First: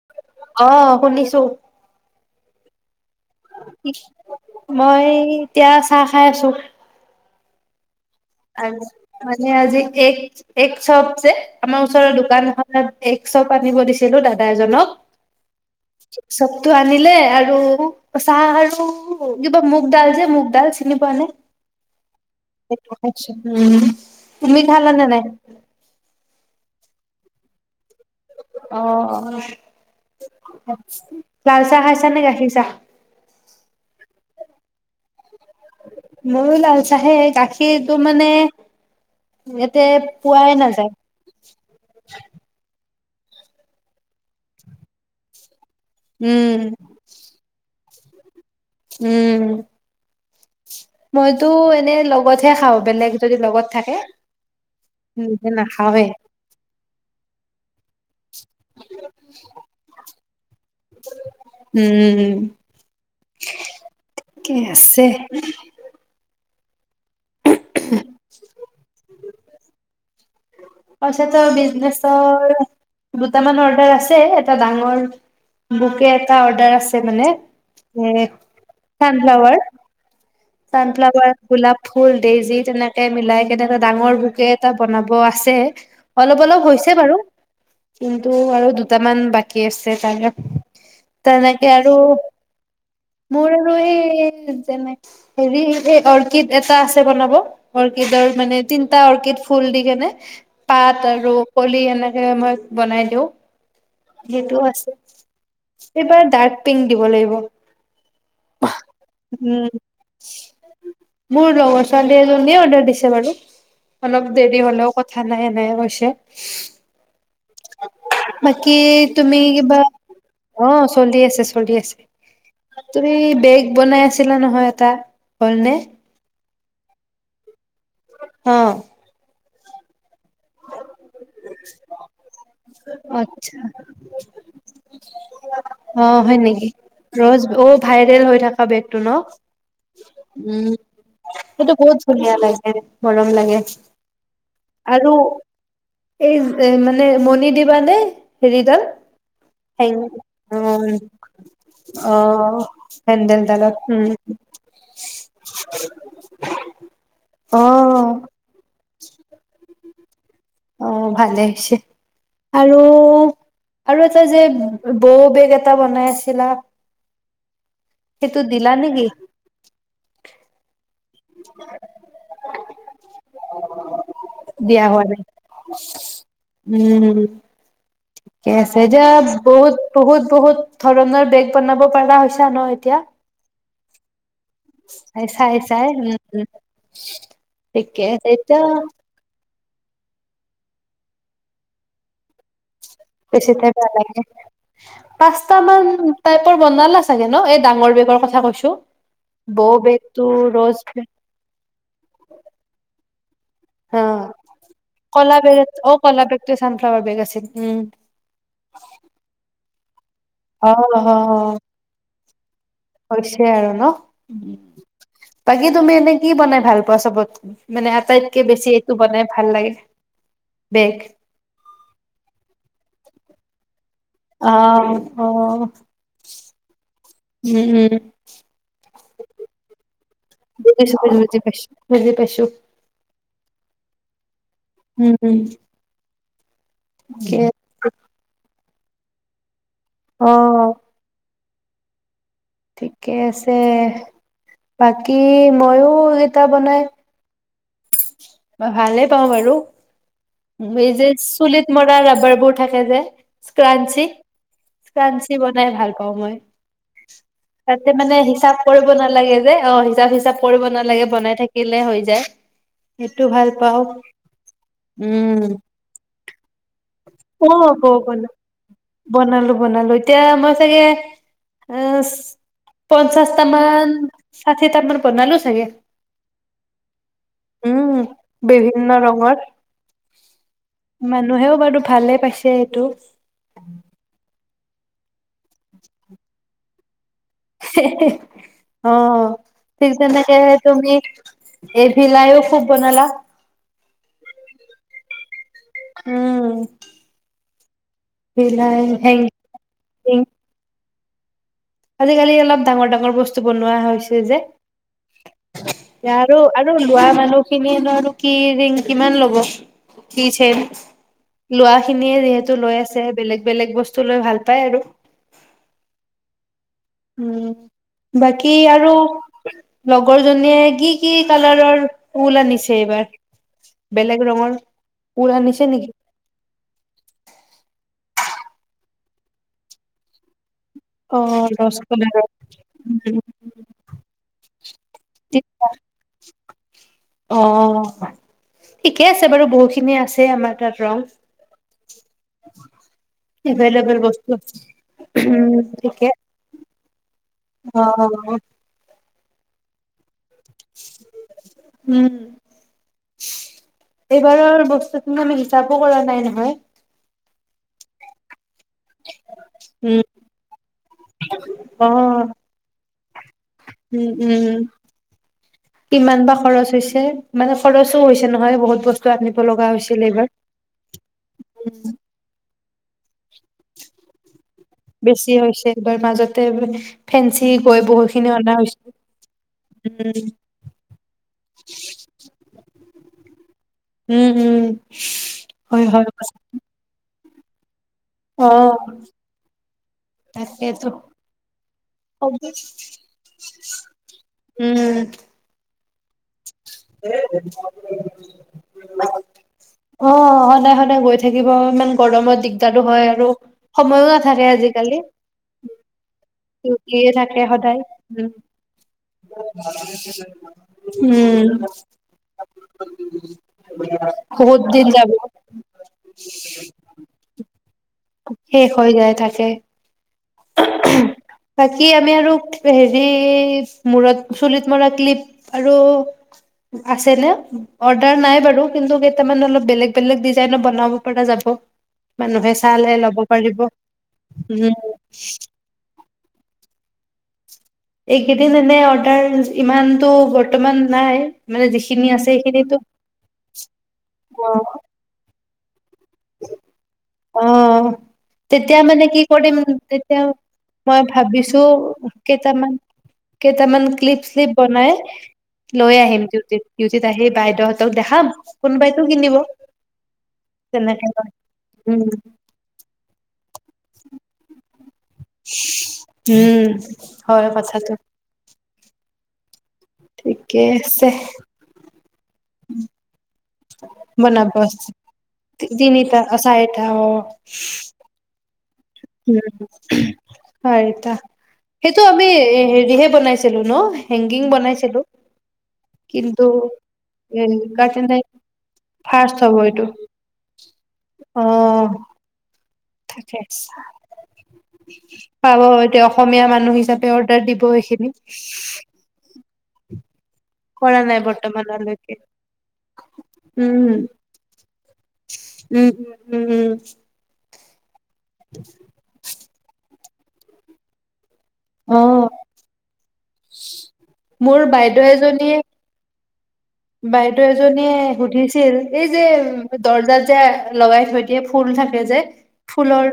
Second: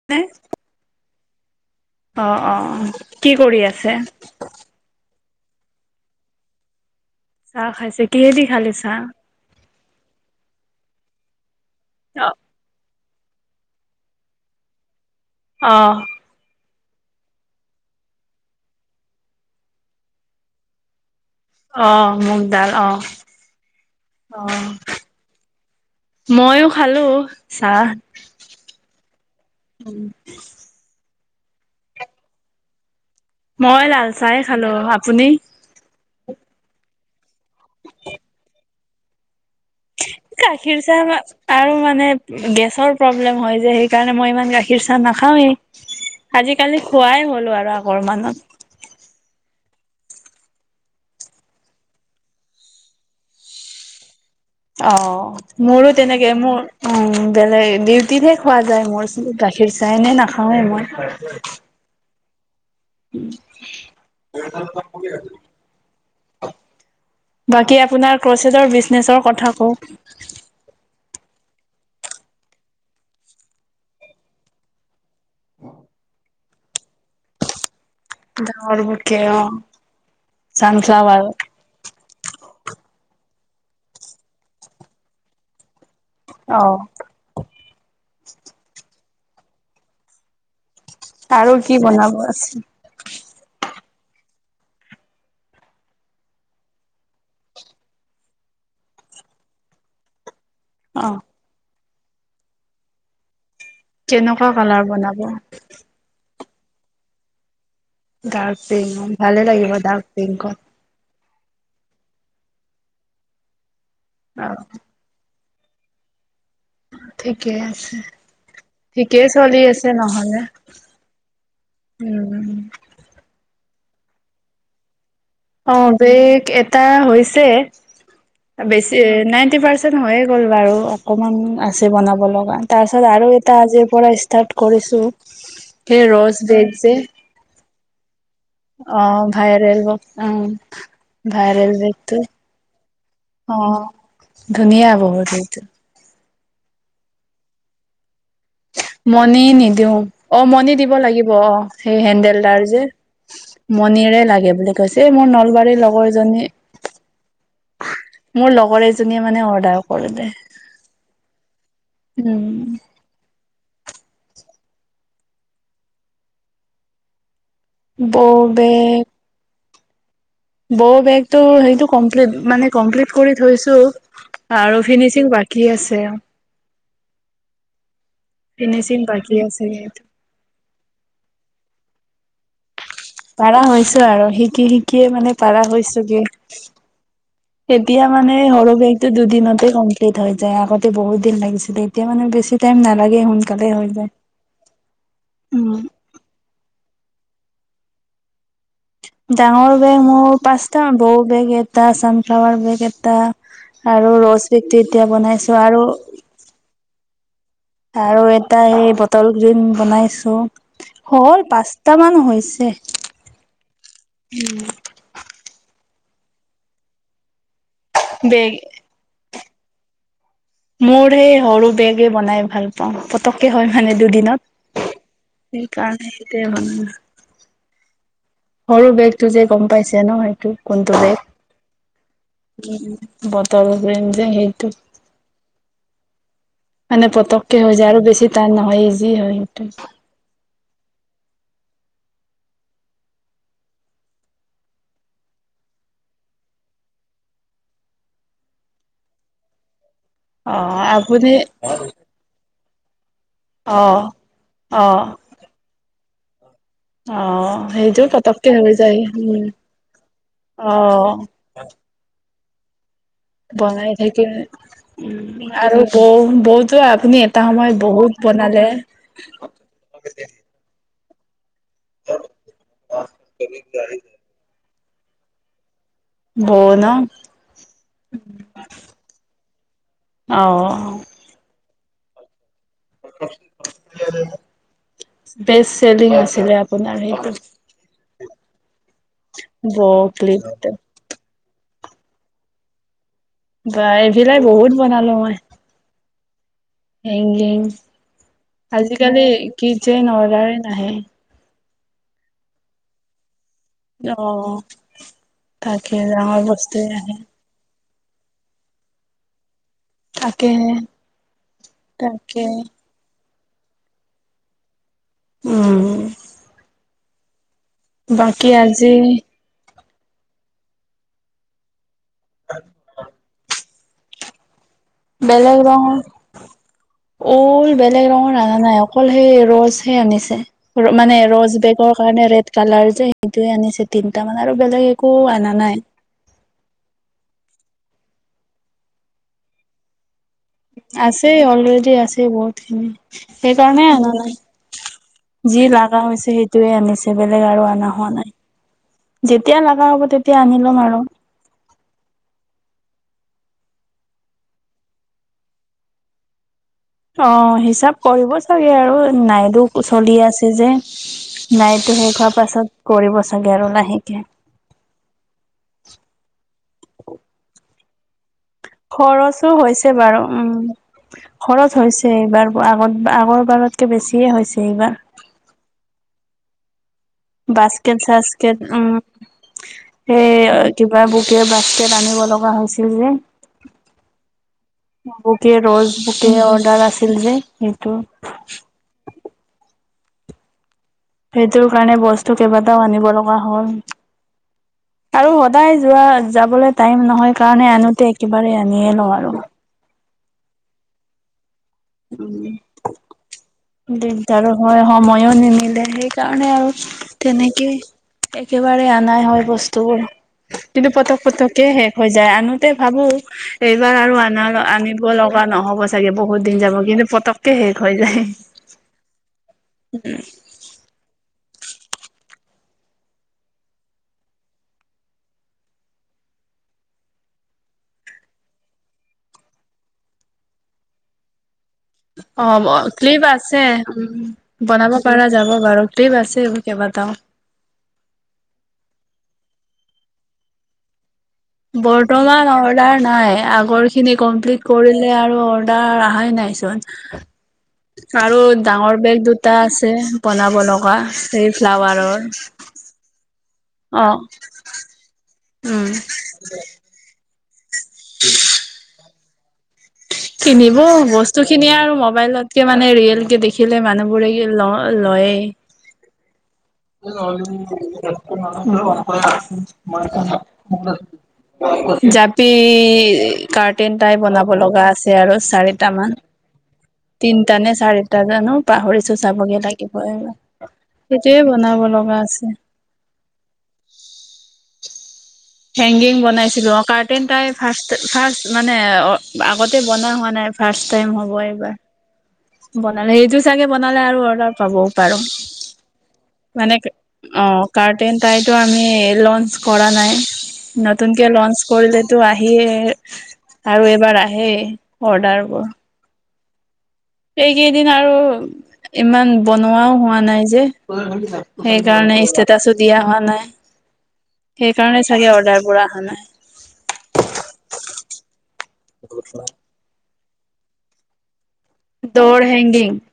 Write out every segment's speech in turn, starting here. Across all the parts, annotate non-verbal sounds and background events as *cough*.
*unintelligible* অ শুনিছো। অ অ অ, কি কৰি আছা? মই এতিয়া চাহ খাই আছো। চাহ খাইছে, কিহেদি খালি আজি চাহ? মানে আজি এগ্ এগ্ চপ যে আমাৰ ওচৰৰ অ দোকান এখন এখনত এগ্ চপ আনিব দিছিলো দাদা এজনক। অ। এগ্ চবটো আনিলে আৰু চাহ আৰু কিবা মুগডাল যে মুগডাল চিনি পোৱা নে? অ মুগডাল অ। সেইটো খাইছো উম, অ তুমি খালা নে নাই? মইয়ো খালো চাহ। অ, লাল চাহ খাইছা নে গাখীৰ চাহ? মই লাল চায়েই খালো, আপুনি? মইয়ো লাল চাহে গাখীৰটো মানে, পোৱাই গাখীৰ নাযায় চাহ আমাৰ আৰু মানে গেছৰ প্ৰব্লেম হয় যে সেইকাৰণে মই ইমান গাখীৰ চাহ নাখাওৱেই। উম আজিকালি খোৱাই হ'লো আৰু আগৰ মানত। উম। মইতো এনেই লগতহে খাওঁ বেলেগ যদি লগত থাকে। অ নিজে মোৰো নাখাওৱে তেনেকে মোৰ উম বেলেগ দি তিতহে খোৱা যায় মোৰ, গাখীৰ চাহ এনেই নাখাওঁৱে মই। উম। উম কি আছে *unintelligible* বাকী আপোনাৰ ক্ৰচেজৰ বিজনেচৰ কথা কওক। ক্ৰচেজৰ বিজনেছৰ দুটামান অৰ্ডাৰ আছে, এটা ডাঙৰ বুকে এটা অৰ্ডাৰ আছে মানে, এ ডাঙৰ বুকে অ ছানফ্লাৱাৰ, চানফ্লাৱাৰ ছানফ্লাৱাৰ গোলাপ ফুল ডেইজি তেনেকে মিলাই তেনেকে ডাঙৰ বুকে এটা বনাব আছে। অলপ অলপ অ হৈছে বাৰু কিন্তু আৰু দুটামান বাকী আছে তাৰে। তেনেকে কি আৰু বনাব আছে মোৰ আৰু এই যেনে, হেৰি এই অৰ্কিড এটা আছে বনাব। অৰ্কিডৰ মানে তিনিটা অৰ্কিড ফুল দি কেনে। অ পাত আৰু কলি এনেকে মই বনাই দিওঁ কেনেকুৱা সেইটো কালাৰ আছে। বনাব এইবাৰ ডাৰ্ক পিংক দিব লাগিব ডাৰ্ক পিংক ভালে লাগিব উম ডাৰ্ক পিংকত মোৰ লগৰ ছোৱালী এজনীয়ে অৰ্ডাৰ দিছে বাৰু অলপ অ দেৰি হলেও কথা কথা নাই এনেকে কৈছে। ঠিকেই আছে। বাকী ঠিকেই তুমি চলি কিবা আছে নহলে অ চলি আছে চলি আছে উম তুমি বেগ বনাই আছিলা নহয় এটা? হ'লনে অ' বেগ এটা হৈছে, অ বেছি নাইটি পাৰ্চে ন হৈয়ে গ'ল বাৰু অকণমান আছে বনাব লগা। তাৰপিছত আৰু এটা আচ্ছা আজিৰ পৰা ইচ তাত কৰিছো, সে অ ৰ'ছ হয় নেকি বেগ যে। ৰ'জ, অ' ভাইৰেল হৈ থকা বেগটো অ ন? ভাইৰেল অ উম ভাইৰেল সেইটো বহুত বেগটো ধুনীয়া লাগে মৰম অ লাগে। ধুনীয়া আৰু বহুত সেইটো। এই এ মানে মণি দিবা নে হেৰিডাল? মণি হেং নিদিওঁ অ' মণি দিব লাগিব অ' সেই অ হেন্দেল ডাল যে হেন্দেলডালত উম মণিৰে লাগে বুলি কৈছে, এই মোৰ নলবাৰীৰ লগৰ এজনী অ' মোৰ লগৰ এজনীয়ে মানে অৰ্ডাৰ কৰিলে। অ' ভালেই হৈছে। উম আৰু আৰু এটা যে বৌ বেগ এটা বনাই আছিলা বৌ সেইটো দিলা বেগ নেকি বৌ বেগটো সেইটো কমপ্লিট মানে কমপ্লিট কৰি থৈছো, আৰু দিয়া হোৱা নাই ফিনিচিং বাকী আছে। উম ঠিকে আছে ফিনিচিং যা-ব বাকী আছে বহুত সেইটো বহুত বহুত ধৰণৰ বেগ বনাব পাৰা হৈছা ন এতিয়া পাৰা হৈছো আৰু, শিক শিকি শিকিয়ে মানে চাই পাৰা চাই উম হৈছোগে, ঠিকে এতিয়া আছে মানে এতিয়া সৰু বেগ টো দুদিনতে কমপ্লিট হৈ যায়। আগতে বহুত দিন লাগিছিলে, এতিয়া মানে বেছি টাইম নালাগে। বেছি সোনকালে টাইম হৈ যায়। নালাগে, পাঁছটা উম, মান টাইপৰ বনালা চাগে ন? এই ডাঙৰ বেগৰ কথা কৈছো। ডাঙৰ বৌ বেগ বেগটো মোৰ ৰ'জ পাঁচটা, বৌ বেগ এটা চানফ্লাৱাৰ বেগ এটা অ আৰু ৰ'জ বেগটো এতিয়া বনাইছো আৰু টো ছানফ্লাৱাৰ বেগ আছে, উম আৰু এটা এই বটল গ্ৰীণ বনাইছো, অ অ হ'ল পাঁচটামান হৈছে হৈছে আৰু ন? বাকী তুমি এনে কি বনাই ভাল পোৱা চবত মানে আটাইতকে বেগ বেছি টো বনাই ভাল লাগে বেগ মোৰ সেই সৰু বেগে বনাই ভাল পাওঁ, পতককে হয়। মানে অ দুদিনত, অ সেইকাৰণে সেইটোয়ে বনাওঁ। উম উম সৰু বেগটো যে গ'ম পাইছে ন সেইটো বুজিছো কোনটো বেগ বুজি বুজি পাইছো বুজি পাইছো উম উম বটল গ্ৰীণ যে সেইটো উম হুম মানে পতককে হৈ যায় আৰু বেছি তান নহয় ইজি হয় সেইটো। অহ। ঠিকে আছে, বাকী মইয়ো যেতিয়া বনাই মই ভালে পাওঁ বাৰু, অ এই যে আপুনি চুলিত মৰা ৰাবাৰবোৰ থাকে যে। অ স্ক্ৰাঞ্চি, অ স্ক্ৰাঞ্চি বনাই ভাল পাওঁ মই। অ তাতে সেইটো মানে পতককে হিচাপ হৈ কৰিব যায় নালাগে উম যে, অহ হিচাপ হিচাপ কৰিব অ নালাগে বনাই থাকি থাকিলে হৈ যায়। সেইটো ভাল পাওঁ বনাই থাকিল উম, আৰু ব-বত অহ, ব-বনাওঁ বনালোঁ বনালোঁ, এতিয়া মই চাগে অ' পঞ্চাছ তামান ছাঠি তামান বনালোঁ চাগে। ব' না উম, বিভিন্ন ৰঙৰ মা অ মানুহেও বাৰু ভালে পাইছে এইটো। বেচ্ চেলিং আছিলে আপোনাৰ সেইটো। *unintelligible* অহ, বৌ ঠিক তেনেদৰে ক্লিপটো তুমি এফিলাইও খুব বনাল। বাহ এইবিলাই বহুত বনালোঁ মই। উম। হেংগিং ভিলাই আজিকালি হেংচিং কিচেন অৰ্ডাৰ নাহে। আজিকালি অলপ ডাঙৰ ডাঙৰ বস্তু বনোৱা হৈছে যে, অ তাকে ই ডাঙৰ আৰু-আৰু বস্তুৱে লোৱা আহে মানুহ কিনি আনা আৰু কি ৰিং কিমান ল'ব। কি তাকে চেট লোৱা খিনিয়ে তাকে যিহেতু লৈ আছে বেলেগ-বেলেগ বস্তু বস্তু লৈ ভাল পায় আৰু। উম। উম, বাকী আৰু লগৰ জনীয়ে কি কি কালাৰৰ ঊল আনিছে এইবাৰ। বেলেগ ৰঙৰ। ঊল বেলেগ আনিছে ৰং নেকি ঊল বেলেগ ৰঙৰ আনা নাই, অকল সেই ৰচ হে আনিছে। মানে অ ৰজ্ ৰস বেগৰ কাৰণে ৰেড কালাৰ যে কালাৰৰ সেইটোয়ে আনিছে তিনটা মানে আৰু বেলেগ একো আনা নাই। অহ, ঠিকে আছে বাৰু বহুখিনি আছে আমাৰ। তাত ৰং আছে অলৰেডি আছে বহুতখিনি, সেইকাৰণে এভেইলেবল আনা বস্তু নাই। আছে উম, *unintelligible* আনা হৈছে সেইটোৱে আনিছে বেলেগ আৰু অ আনা হোৱা নাই, যেতিয়া লগা হ'ব তেতিয়া তেতিয়া আনি ল'ম আৰু। উম। এইবাৰৰ বস্তুখিনি আমি হিচাপো কৰা নাই নহয়। অহ, হিচাপ কৰিব চাগে আৰু নাইডু উম চলি আছে যে। অ নাইতো শেষ হোৱাৰ পাছত কৰিব চাগে আৰু উম লাহেকে। উম। কিমান বা খৰচ হৈছে? মানে খৰচো হৈছে নহয় বহুত বস্তু আনিব খৰচো লগা হৈছে হৈছিল বাৰু এইবাৰ। উম। খৰচ হৈছে এইবাৰ আগত-আগৰ বাৰতকে বেছিয়ে হৈছে এইবাৰ। বেছি হৈছে এইবাৰ মাজতে ফেঞ্চি গৈ বাস্কেট বহুতখিনি চাস্কেট অনা উম হৈছে। উম সেই কিবা বুকে বাসকেট আনিব লগা হৈছিল যে। উম উম বুকে হয় ৰ'জ হয় বুকে অৰ্ডাৰ আছিল যে সেইটো। অ', তাকেটো। সেইটোৰ কাৰণে বস্তু কেইবাটাও আনিব লগা হ'ল, উম আৰু সদায় যোৱা যাবলৈ টাইম নহয় কাৰণে, আনোতে একেবাৰে আনিয়ে লওঁ আৰু। অ', সদায় সদায় গৈ থাকিব ইমান গৰমত উম দিগদাৰো হয়, আৰু। সময়ো নাথাকে দিগদাৰো হয়, আজিকালি সময়ো নিমিলে সেইকাৰণে আৰু ডিউটিয়ে থাকে তেনেকেই সদায় উম একেবাৰে অনাই হয় বস্তুবোৰ। কিন্তু পটক উম পটকে শেষ হৈ যায়, আনোতে ভাবোঁ। এইবাৰ আৰু আনা বহুত দিন আনিব যাব লগা নহ'ব চাগে, বহুত দিন যাব কিন্তু পতক কে শেষ হৈ যায়। শেষ হৈ যায় তাকে। উম। বাকী আমি আৰু হেৰি মূৰত চুলিত মৰা ক্লিপ আৰু আছে নে? অৰ্ডাৰ নাই বাৰু কিন্তু কেইটামান অলপ বেলেগ বেলেগ ডিজাইন বনাব পৰা যাব। মানুহে অ', চালে ল'ব ক্লিপ পাৰিব আছে, উম বনাব পৰা যাব বাৰু ক্লিপ আছে কেইবাটাও। এইকেইদিন এনে অৰ্ডাৰ ইমানতটো বৰ্তমান নাই। মানে যিখিনি আছে বৰ্তমান সেইখিনিতো অৰ্ডাৰ নাই, আগৰ খিনি কমপ্লিট অ কৰিলোঁ। আৰু অৰ্ডাৰ অহাই নাই চোন। অ', আৰু তেতিয়া ডাঙৰ মানে কি বেগ কৰিম দুটা আছে তেতিয়া বনাব লগা মই সেই ভাবিছো ফ্লাৱাৰৰ। কেইটামান কেইটামান অ', ক্লিপ-শ্লিপ বনাই উম, লৈ আহিম ডিউটিত, ডিউটিত আহি বাইদেও হ তক দেখাম কোনোবাইতো কিনিব। কিনিব তেনেকে লৈ। বস্তু খিনি আৰু উম মোবাইলতকে মানে ৰিয়েল কে দেখ দেখিলে মানুহবোৰে ল-লয়ে উম। হয় কথাটো ঠিকে আছে *unintelligible* জাপি কাৰ্টিন টাই বনাব লগা আছে আৰু চাৰিটা মান, তিনিটা অ চাৰিটা অ তিনটা নে চাৰিটা জানো পাহৰিছো উম চাবগে লাগিব এবাৰ, চাৰিটা সেইটোয়ে বনাব সেইটো লগা আমি আছে। হেৰিহে বনাইছিলো ন' হেংগিং বনাইছিলো? হেংগিং কিন্তু বনাইছিলো কাৰ্টেইন এ type first garden type first মানে অ', ফাৰ্ষ্ট হ'ব আগতে এইটো বনোৱা হোৱা নাই। ফাৰ্ষ্ট টাইম হ'ব এইবাৰ। অ'। বনালে সেইটো তাকে চাগে বনালে আৰু অৰ্ডাৰ পাবও পাৰো, পাব এতিয়া অসমীয়া মানুহ মানে হিচাপে অৰ্ডাৰ দিব অ', সেইখিনি কাৰ্টন তাইতো আমি লঞ্চ কৰা নাই। কৰা নাই নতুনকে লঞ্চ বৰ্তমানলৈকে কৰিলেতো আহিয়ে আৰু উম এবাৰ আহেই। উম, উম, উম, উম। সেইকেইদিন আৰু ইমান বনোৱাও হোৱা নাই যে। অ সেইকাৰণে ষ্টেটাচো দিয়া হোৱা নাই। মোৰ সেইকাৰণে বাইদেউ চাগে এজনীয়ে অৰ্ডাৰ বোৰ অহা নাই। বাইদেউ এজনীয়ে সুধিছিল। এই যে দৰ্জা যে লগাই থৈ দিয়ে ফুল থাকে যে, দৌৰ হেংগিং ফুলৰ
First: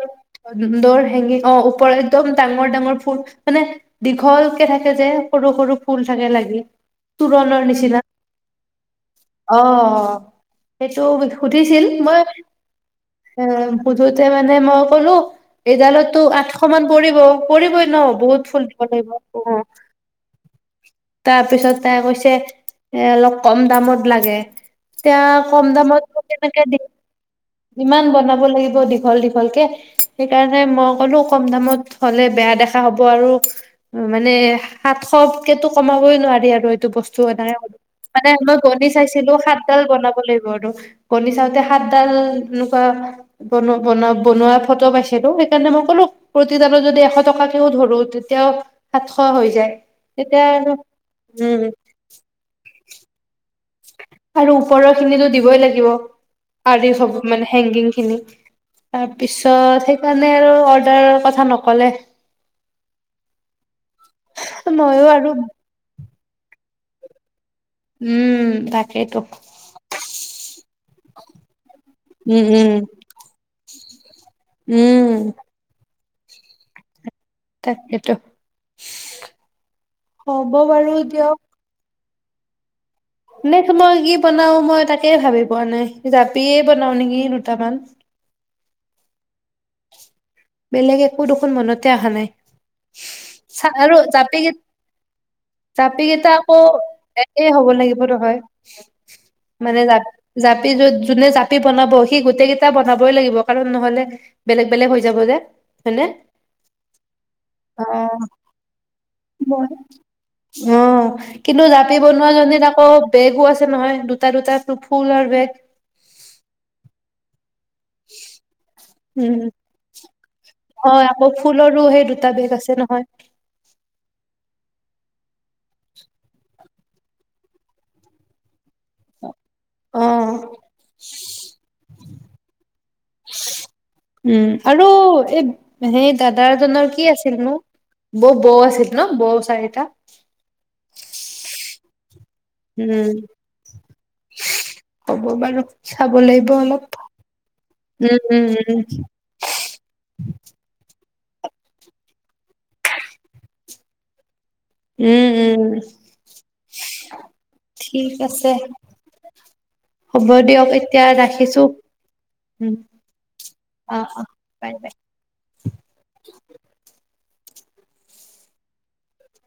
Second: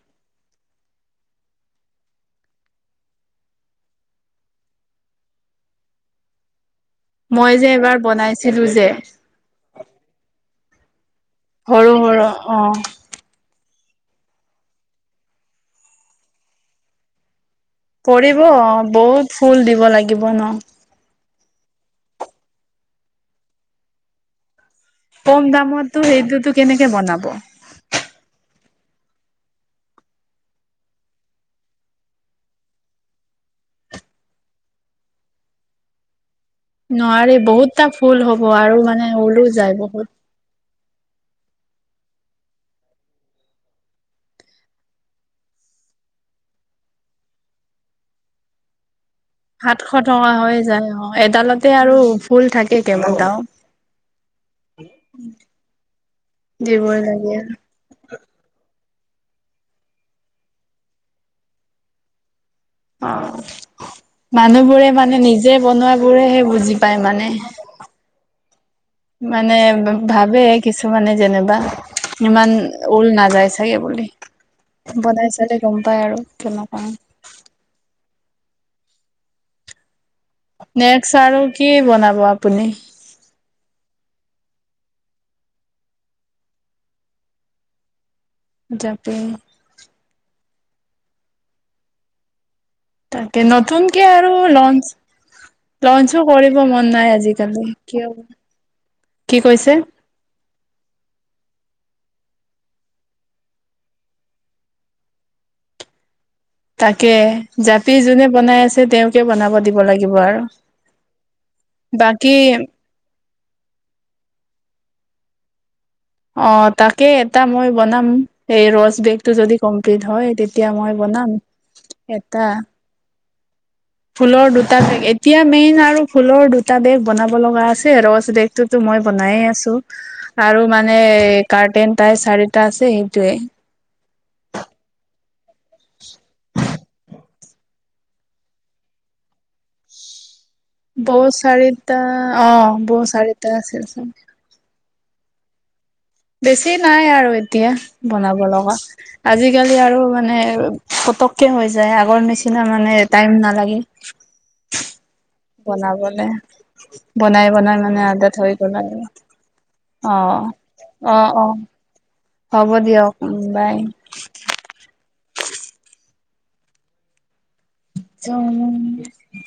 দ'ৰ হেঙি অ', ওপৰ এক্দম ডাঙৰ ডাঙৰ ফুল মানে দীঘলকে থাকে যে সৰু সৰু ফুল থাকে লাগি। মই তোৰণৰ যে নিচিনা এবাৰ বনাইছিলো যে। অ, অ, সেইটো সুধিছিল, সৰু মই সৰু অ এ, সোধোতে মানে মই ক'লো, এইডালতো আঠশ মান পৰিব পৰিবই *unintelligible* পৰিব বহুত ফুল দিব লাগিব ন! তাৰপিছত এ কৈছে, এ অলপ কম দামত লাগে। তেওঁ কম দামতো দামত সেইটোতো কেনেকে দি বনাব। ইমান বনাব লাগিব দীঘল-দীঘল কে, সেইকাৰণে মই ক'লো কম দামত হ'লে বেয়া দেখা হ'ব আৰু মানে সাতশতকেটো কমাবই নোৱাৰি আৰু। টো বস্তু নোৱাৰি এদাই, বহুতটা ফুল মানে হ'ব মই আৰু গনি মানে চাইছিলো, ওলো যায় সাতডাল বহুত বনাব লাগিব আৰু। গনি চাওঁতে, সাতডাল তেনেকুৱা বনোৱা, বনোৱা, বনোৱা ফটো পাইছিলোঁ, সেইকাৰণে মই ক'লো প্ৰতি দালত যদি এশ টকাকেও ধৰো, তেতিয়াও সাতশ হৈ যায়। সাতশ টকা তেতিয়া হৈ আৰু যায়, অ, উম এডালতে আৰু ফুল থাকে কেইবাটাও। আৰু ওপৰৰ খিনিতো দিবই লাগিব, আৰি দিবই সব লাগে মানে হেংগিং খিনি। তাৰপিছত সেইকাৰণে আৰু অৰ্ডাৰৰ কথা নক'লে। মানুহ বোৰে মইয়ো মানে আৰু নিজে বনোৱাবোৰেহে বুজি পায় মানে। উম, তাকে। মানে, ভাবে কিছুমানে যেনিবা ইমান উম উম ঊল নাযাই চাগে। থাকে বুলি, বনাই উম চালে গম পাই আৰু কেনেকুৱা তাকেতো। হ'ব বাৰু নেক্স দিয়ক আৰু কি বনাব আপুনি? নেক্স মই কি বনাও, মই তাকে ভাবি পোৱা নাই? জাপিয়ে বনাও নেকি দুটামান? জাপি। বেলেগ একো দেখোন মনতে অহা নাই। তাকে চা নতুনকে আৰু জাপি লঞ্চ জাপি লঞ্চো কেইটা আকৌ কৰিব মন নাই একেই আজিকালি হ'ব লাগিব কিয় নহয়, কি কৈছে মানে জাপ জাপি য যোনে জাপি বনাব, সি গোটেই কেইটা বনাবই লাগিব, কাৰণ নহ'লে বেলেগ-বেলেগ হৈ যাব যে, হয়নে! তাকে, অ জাপি যোনে বনাই আছে তেওঁকে বনাব মই দিব লাগিব আৰু। অ কিন্তু জাপি বনোৱা বাকী দিন আকৌ বেগো আছে নহয়, দুটা-দুটা ফুলৰ বেগ। অ, তাকে এটা মই বনাম, এই ৰছ বেগ টো উম যদি কমপ্লিট হয়। এতিয়া মই হয় আকৌ বনাম ফুলৰো সেই দুটা এটা *unintelligible* ফুলৰ দুটা বেগ, এতিয়া মেইন আৰু ফুলৰ দুটা বেগ বনাব লগা আছে, ৰচ বেগ টোতো মই বনায়ে আছো। অ আৰু মানে, কাৰ্টেন তাই চাৰিটা আছে, সেইটোয়ে। উম, আৰু এই সেই দাদা এজনৰ কি আছিলনো? বৌ, বৌ আছিল ন, বৌ চাাৰিটা! বৌ চাৰিটা, অ, বৌ উম চাৰিটা আছিল। হ'ব বাৰু। চাব লাগিব বেছি অলপ নাই আৰু এতিয়া, উম বনাব উম লগা। উম আজিকালি আৰু মানে পতককে হৈ যায়, আগৰ নিচিনা মানে টাইম নালাগে। উম *inaudible* উম বনাবলৈ, বনাই-বনাই মানে ঠিক আদাত আছে হৈ গ'ল আৰু। হ'ব অ'। দিয়ক, এতিয়া অ', অ', ৰাখিছো। হ'ব দিয়ক বাই। অ, অ, বাই, বাই। *unintelligible*